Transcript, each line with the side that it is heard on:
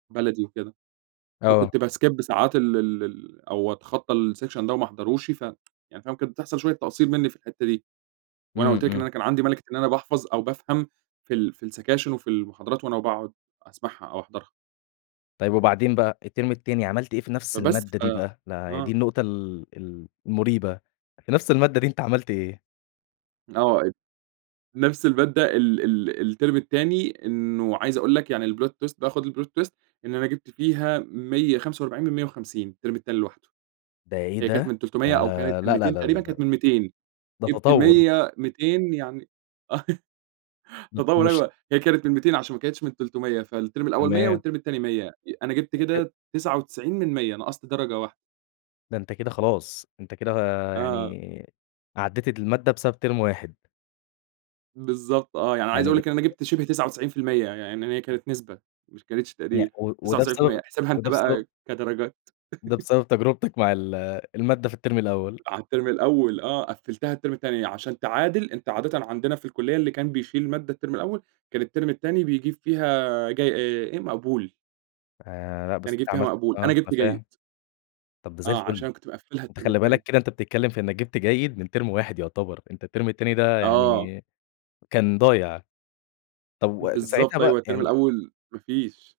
right: بلدي وكده،
left: آه.
right: فكنت بskip ساعات ال ال ال أو أتخطى الsection ده وما احضروش، ف يعني فاهم، كانت بتحصل شوية تقصير مني في الحتة دي، وأنا
left: إمم،
right: قُلت لك إن
left: إمم.
right: أنا كان عندي مَلِكة إن أنا باحفظ أو بافهم في ال في السكاشن وفي المحاضرات وأنا باقعد أسمعها أو أحضرها.
left: طيّب وبعدين بقى التيرم التاني عملت إيه في نفس
right: فبس
left: المادة
right: ف
left: دي بقى، لا دي
right: آه
left: النقطة ال ال المُريبة، في نفس المادة دي أنت عملت ايه؟
right: آه، أب نفس المادة، ال ال التيرم التاني، إنه عايز أقول لَك يعني الplot twist بقى خُد الplot twist إن أنا جِبت فيها 145 من 150 التيرم التاني لوحده. هي كانت
left: بعيدة
right: من 300 أو كانت
left: آآ
right: من
left: لأ، لأ،
right: 200
left: لأ، لأ،
right: تقريبًا،
left: لأ
right: كانت من 200
left: ده
right: جِبت
left: تطور.
right: 100 200 يعني
left: [unintelligible]
right: تطور
left: مش
right: أيوة، هي كانت من 200 عشان ما كانتش من 300 فالتيرم الأول 100 ي
left: تمام.
right: والتيرم التاني 100 أنا جِبت
left: [unintelligible]
right: كده 99 من 100 نقصت درجة واحدة.
left: ده أنت كده خلاص أنت كده آآ
right: آه.
left: يعني عديت المادة بسبب تيرم واحد.
right: بالضبط، آه، يعني عايز أقول
left: يعني
right: لَك إن أنا جيبت شبه 99% ي ي يعني هي كانت نسبة، مش ما كانتش
left: يع
right: تقدير
left: و
right: تسعة
left: وده
right: وتسعين في المِيّة،
left: بسبب،
right: احسبها
left: وده
right: أنت
left: بسبب
right: بقى كدرجات
left: ده بسبب تجربتك مع ال المادة في التيرم الأول.
right: على التيرم الأول آه قفلتها التيرم التاني عشان تعادل أنت عادةً عندنا في الكلية اللي كان بيشيل مادة التيرم الأول كان التيرم التاني بيجيب فيها آآ جي آآ إيه مقبول.
left: آآ لأ
right: كان
left: بس أنت
right: يجيب فيها
left: عملت
right: مقبول،
left: آه
right: أنا
left: أنا
right: جِبت جيد.
left: فاهم طَب ده زي
right: آه عشان
left: الفل.
right: أنا كنت مقفّلها
left: أنت
right: التيرم
left: خلي
right: التاني.
left: بالك كده أنت بتتكلم في إنك جيبت جيد من تيرم واحد يعتبر، أنت التيرم التاني ده
right: آه.
left: يعني كان ضايع، طَب و ساعتها
right: بالضبط أيوه
left: بقي
right: التيرم
left: يعني
right: الأول ما فيش.